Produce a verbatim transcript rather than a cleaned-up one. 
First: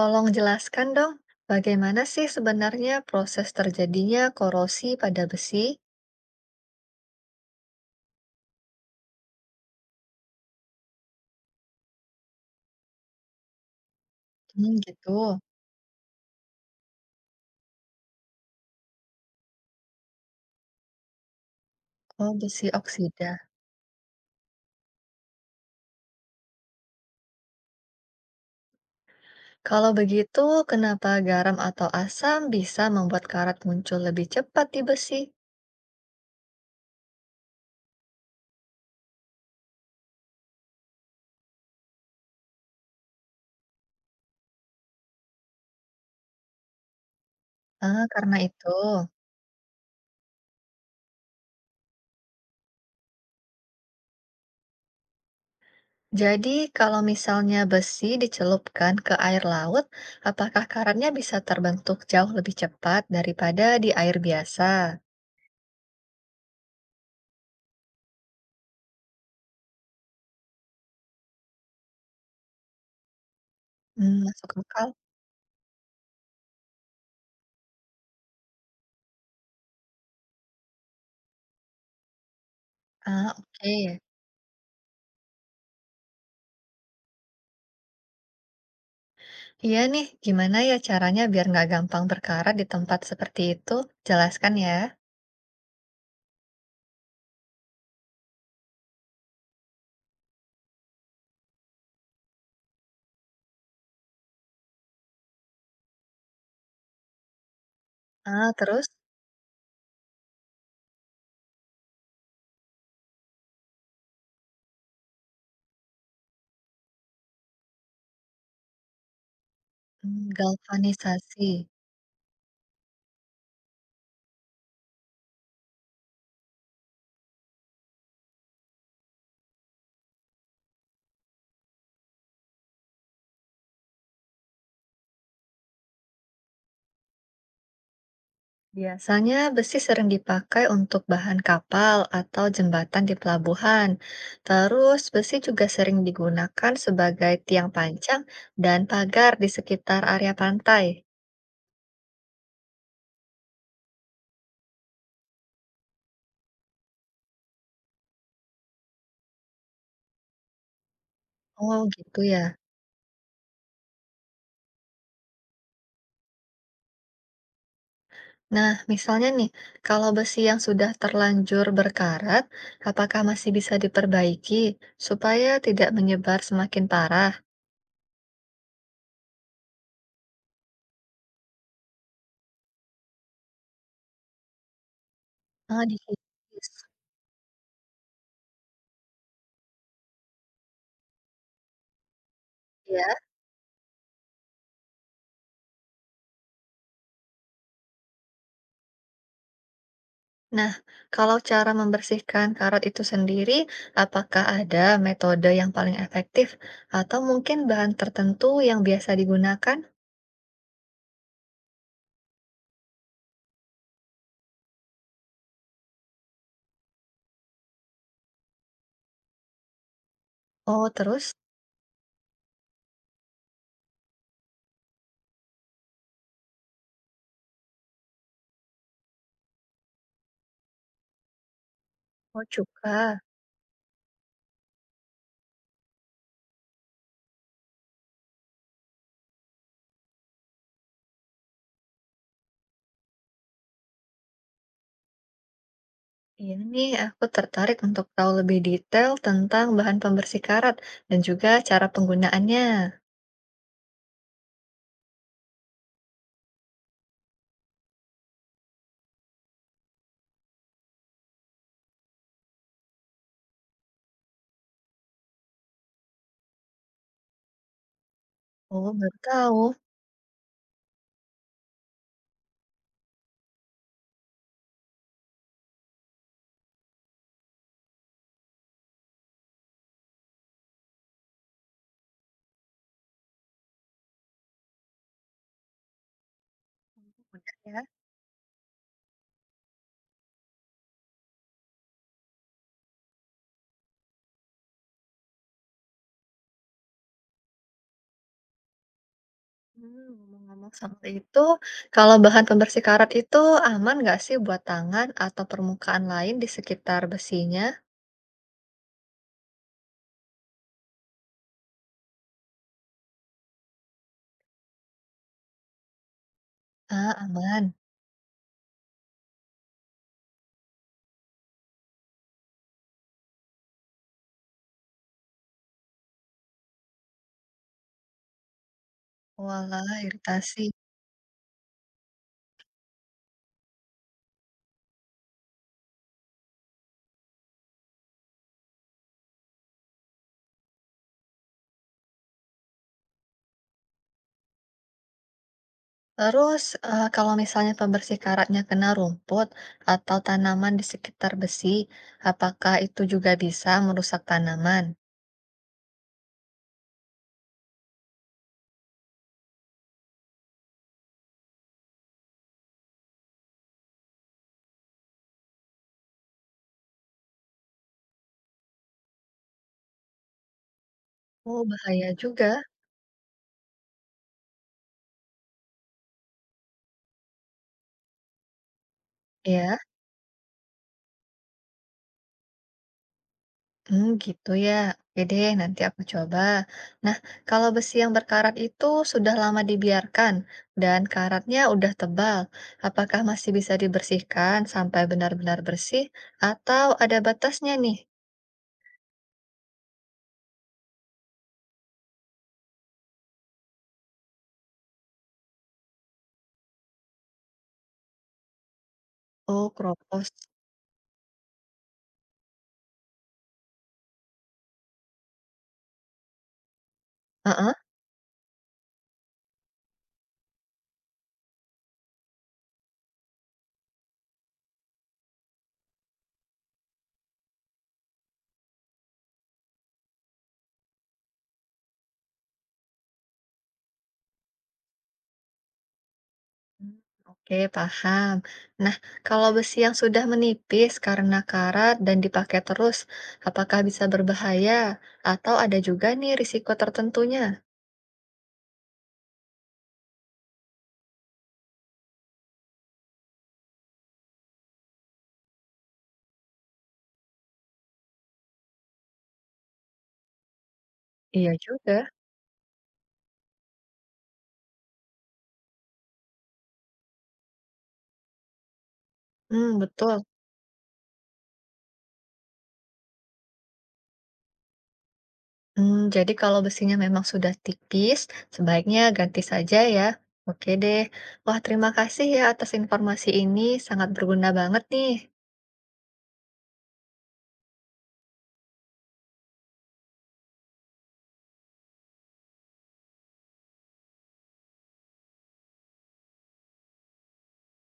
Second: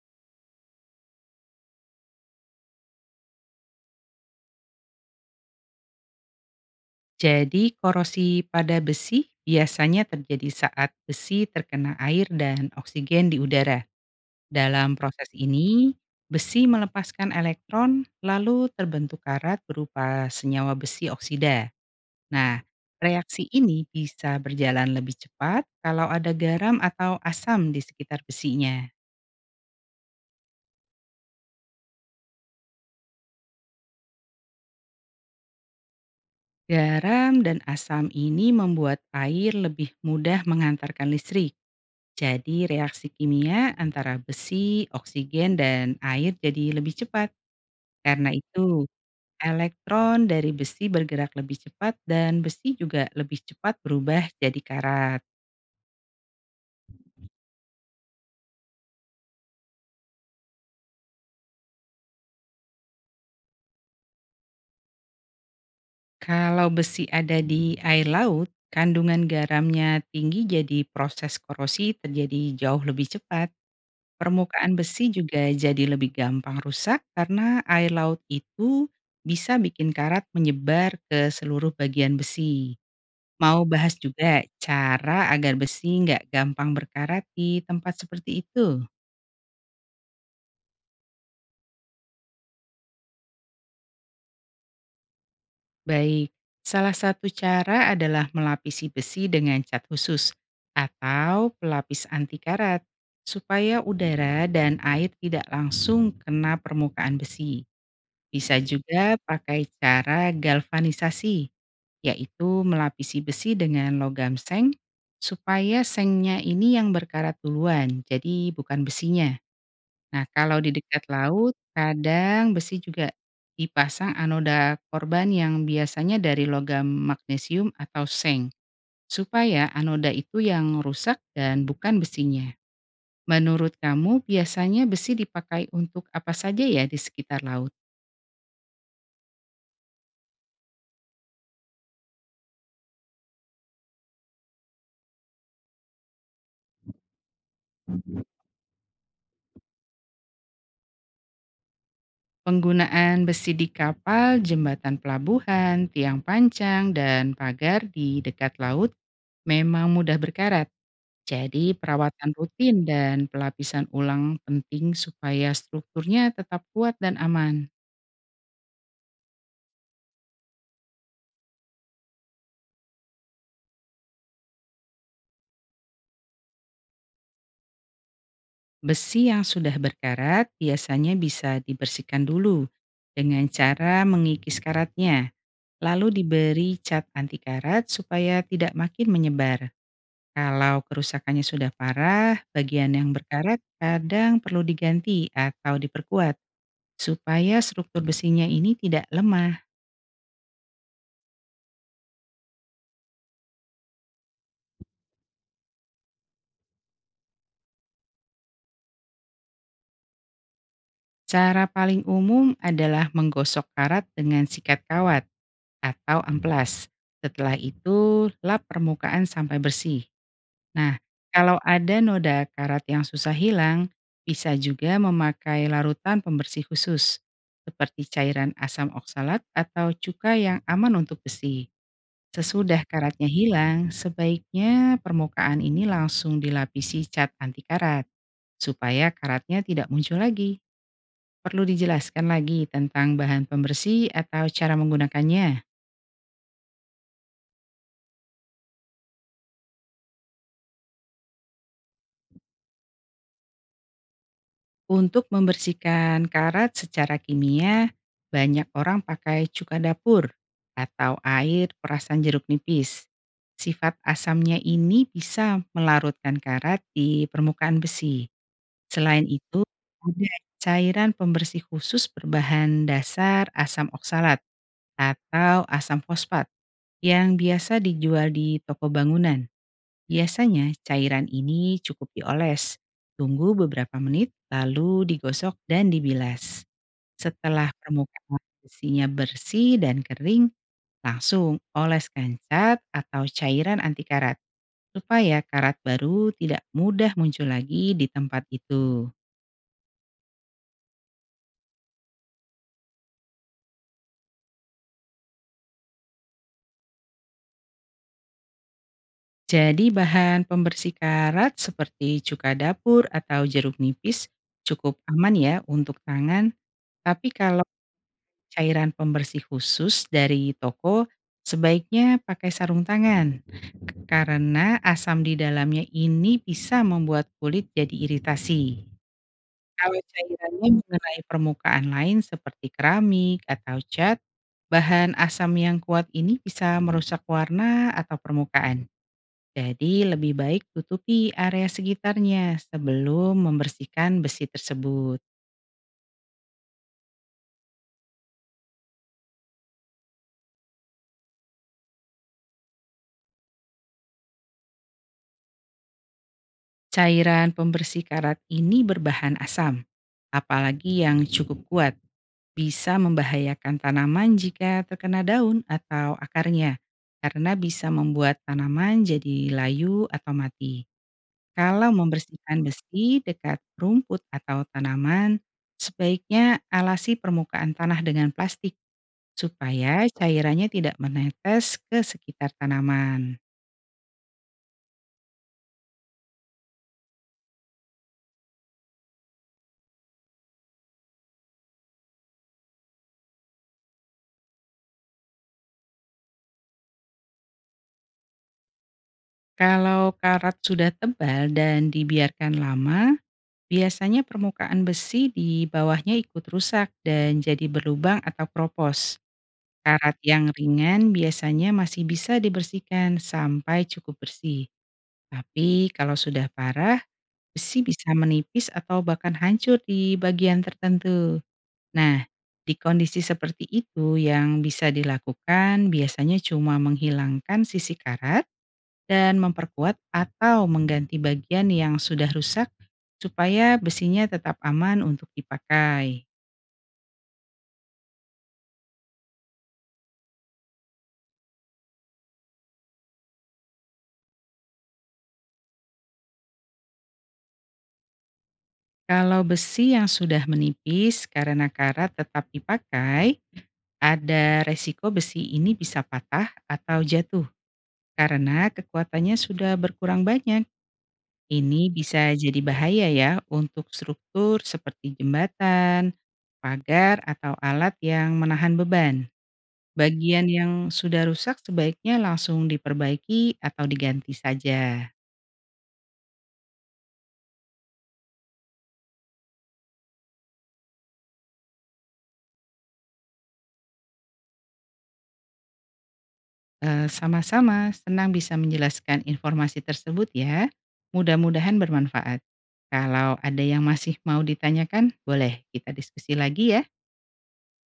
Tolong jelaskan dong, bagaimana sih sebenarnya proses terjadinya korosi pada besi? Jadi korosi pada besi biasanya terjadi saat besi terkena air dan oksigen di udara. Hmm, Dalam proses gitu. ini, besi melepaskan elektron lalu terbentuk karat berupa senyawa besi oksida. Oh, Nah, besi oksida. reaksi ini bisa berjalan lebih cepat kalau ada garam atau asam di sekitar besinya. Kalau begitu, kenapa garam atau asam bisa membuat karat muncul lebih cepat di besi? Garam dan asam ini membuat air lebih mudah mengantarkan listrik. Jadi reaksi kimia antara besi, oksigen, dan air jadi lebih cepat. Ah, Karena karena itu. itu, elektron dari besi bergerak lebih cepat dan besi juga lebih cepat berubah jadi karat. Jadi, kalau misalnya besi dicelupkan ke air laut, apakah karatnya bisa terbentuk jauh lebih cepat daripada di air biasa? Kalau besi ada di air laut, kandungan garamnya tinggi jadi proses korosi terjadi jauh lebih cepat. Hmm, masuk Permukaan akal. besi juga jadi lebih gampang rusak karena air laut itu bisa bikin karat menyebar ke seluruh bagian besi. Ah, Mau bahas oke. juga cara agar besi nggak gampang berkarat di tempat seperti itu? Iya nih, gimana ya caranya biar nggak gampang berkarat di tempat seperti itu? Jelaskan ya. Baik, salah satu cara adalah melapisi besi dengan cat khusus atau pelapis anti karat supaya udara dan air tidak langsung kena permukaan besi. Ah, Bisa terus. juga pakai cara galvanisasi, yaitu melapisi besi dengan logam seng supaya sengnya ini yang berkarat duluan, jadi bukan besinya. Nah, Hmm, kalau di dekat galvanisasi. laut, kadang besi juga dipasang anoda korban yang biasanya dari logam magnesium atau seng, supaya anoda itu yang rusak dan bukan besinya. Menurut kamu, biasanya besi dipakai untuk apa saja ya di sekitar laut? Biasanya besi sering dipakai untuk bahan kapal atau jembatan di pelabuhan. Terus besi juga sering digunakan sebagai tiang pancang dan pagar di sekitar area pantai. Penggunaan besi di kapal, jembatan pelabuhan, tiang pancang, dan pagar di dekat laut memang mudah berkarat. Jadi Oh, gitu perawatan ya. rutin dan pelapisan ulang penting supaya strukturnya tetap kuat dan aman. Nah, misalnya nih, kalau besi yang sudah terlanjur berkarat, apakah masih bisa diperbaiki supaya tidak menyebar semakin parah? Besi yang sudah berkarat biasanya bisa dibersihkan dulu dengan cara mengikis karatnya, Ah, lalu dikikis, diberi cat anti karat supaya tidak makin menyebar. Kalau kerusakannya sudah parah, bagian yang ya. berkarat kadang perlu diganti atau diperkuat supaya struktur besinya ini tidak lemah. Nah, kalau cara membersihkan karat itu sendiri, apakah ada metode yang paling efektif atau mungkin bahan tertentu yang biasa digunakan? Cara paling umum adalah menggosok karat dengan sikat kawat atau amplas. Setelah itu, lap permukaan sampai bersih. Oh, Nah, terus? kalau ada noda karat yang susah hilang, bisa juga memakai larutan pembersih khusus, seperti cairan asam oksalat atau cuka yang aman untuk besi. Oh, Sesudah cuka. karatnya hilang, sebaiknya permukaan ini langsung dilapisi cat anti karat, supaya karatnya tidak muncul lagi. Perlu dijelaskan lagi tentang bahan pembersih atau cara menggunakannya. Iya nih, aku tertarik untuk tahu lebih detail tentang bahan pembersih karat dan juga cara penggunaannya. Untuk membersihkan karat secara kimia, banyak orang pakai cuka dapur atau air perasan jeruk nipis. Sifat asamnya ini bisa melarutkan karat di permukaan besi. Oh, baru Selain itu, tahu. ada cairan pembersih khusus berbahan dasar asam oksalat atau asam fosfat yang biasa dijual di toko bangunan. Biasanya cairan ini cukup dioles, tunggu beberapa menit lalu digosok dan dibilas. Udah Setelah ya. permukaan besinya bersih dan kering, langsung oleskan cat atau cairan anti karat supaya karat baru tidak mudah muncul lagi di tempat itu. Hmm, ngomong-ngomong soal itu, kalau bahan pembersih karat itu aman nggak sih buat tangan atau permukaan lain di sekitar besinya? Jadi bahan pembersih karat seperti cuka dapur atau jeruk nipis cukup aman ya untuk tangan, Ah, tapi kalau aman. cairan pembersih khusus dari toko sebaiknya pakai sarung tangan karena asam di dalamnya ini bisa membuat kulit jadi iritasi. Walah, Kalau iritasi. cairannya mengenai permukaan lain seperti keramik atau cat, bahan asam yang kuat ini bisa merusak warna atau permukaan. Jadi lebih baik tutupi area sekitarnya sebelum membersihkan besi tersebut. Terus, eee, kalau misalnya pembersih karatnya kena rumput atau tanaman di sekitar besi, apakah itu juga bisa merusak tanaman? Cairan pembersih karat ini berbahan asam, apalagi yang cukup kuat, bisa membahayakan tanaman jika terkena daun atau akarnya, karena bisa membuat tanaman jadi layu atau mati. Oh, Kalau bahaya membersihkan juga, besi dekat rumput atau tanaman, sebaiknya alasi permukaan tanah dengan plastik ya? supaya cairannya tidak menetes ke sekitar tanaman. Hmm, gitu ya. Oke deh, nanti aku coba. Nah, kalau besi yang berkarat itu sudah lama dibiarkan dan karatnya udah tebal, apakah masih bisa dibersihkan sampai benar-benar bersih atau ada batasnya nih? Kalau karat sudah tebal dan dibiarkan lama, biasanya permukaan besi di bawahnya ikut rusak dan jadi berlubang atau keropos. Oh, Karat kropos. yang ringan biasanya masih bisa dibersihkan sampai cukup bersih. Tapi kalau sudah parah, Heeh. besi bisa menipis atau bahkan hancur di bagian tertentu. Nah, di kondisi seperti itu yang bisa dilakukan biasanya cuma menghilangkan sisi karat dan memperkuat atau mengganti bagian yang sudah rusak supaya besinya tetap aman untuk dipakai. Hmm, oke, paham. Nah, kalau besi yang sudah menipis karena karat dan dipakai terus, apakah bisa berbahaya atau ada juga nih risiko tertentunya? Kalau besi yang sudah menipis karena karat tetap dipakai, ada resiko besi ini bisa patah atau jatuh karena kekuatannya sudah berkurang banyak. Iya Ini juga. bisa jadi bahaya ya untuk struktur seperti jembatan, pagar, atau alat yang menahan beban. Hmm, betul. Bagian yang sudah rusak sebaiknya langsung diperbaiki atau diganti saja. Hmm, jadi kalau besinya memang sudah tipis, sebaiknya ganti saja ya. Oke deh. Wah, terima kasih ya atas informasi ini. Sangat berguna banget nih. Eh, Sama-sama, senang bisa menjelaskan informasi tersebut ya. Mudah-mudahan bermanfaat. Kalau ada yang masih mau ditanyakan, boleh kita diskusi lagi ya.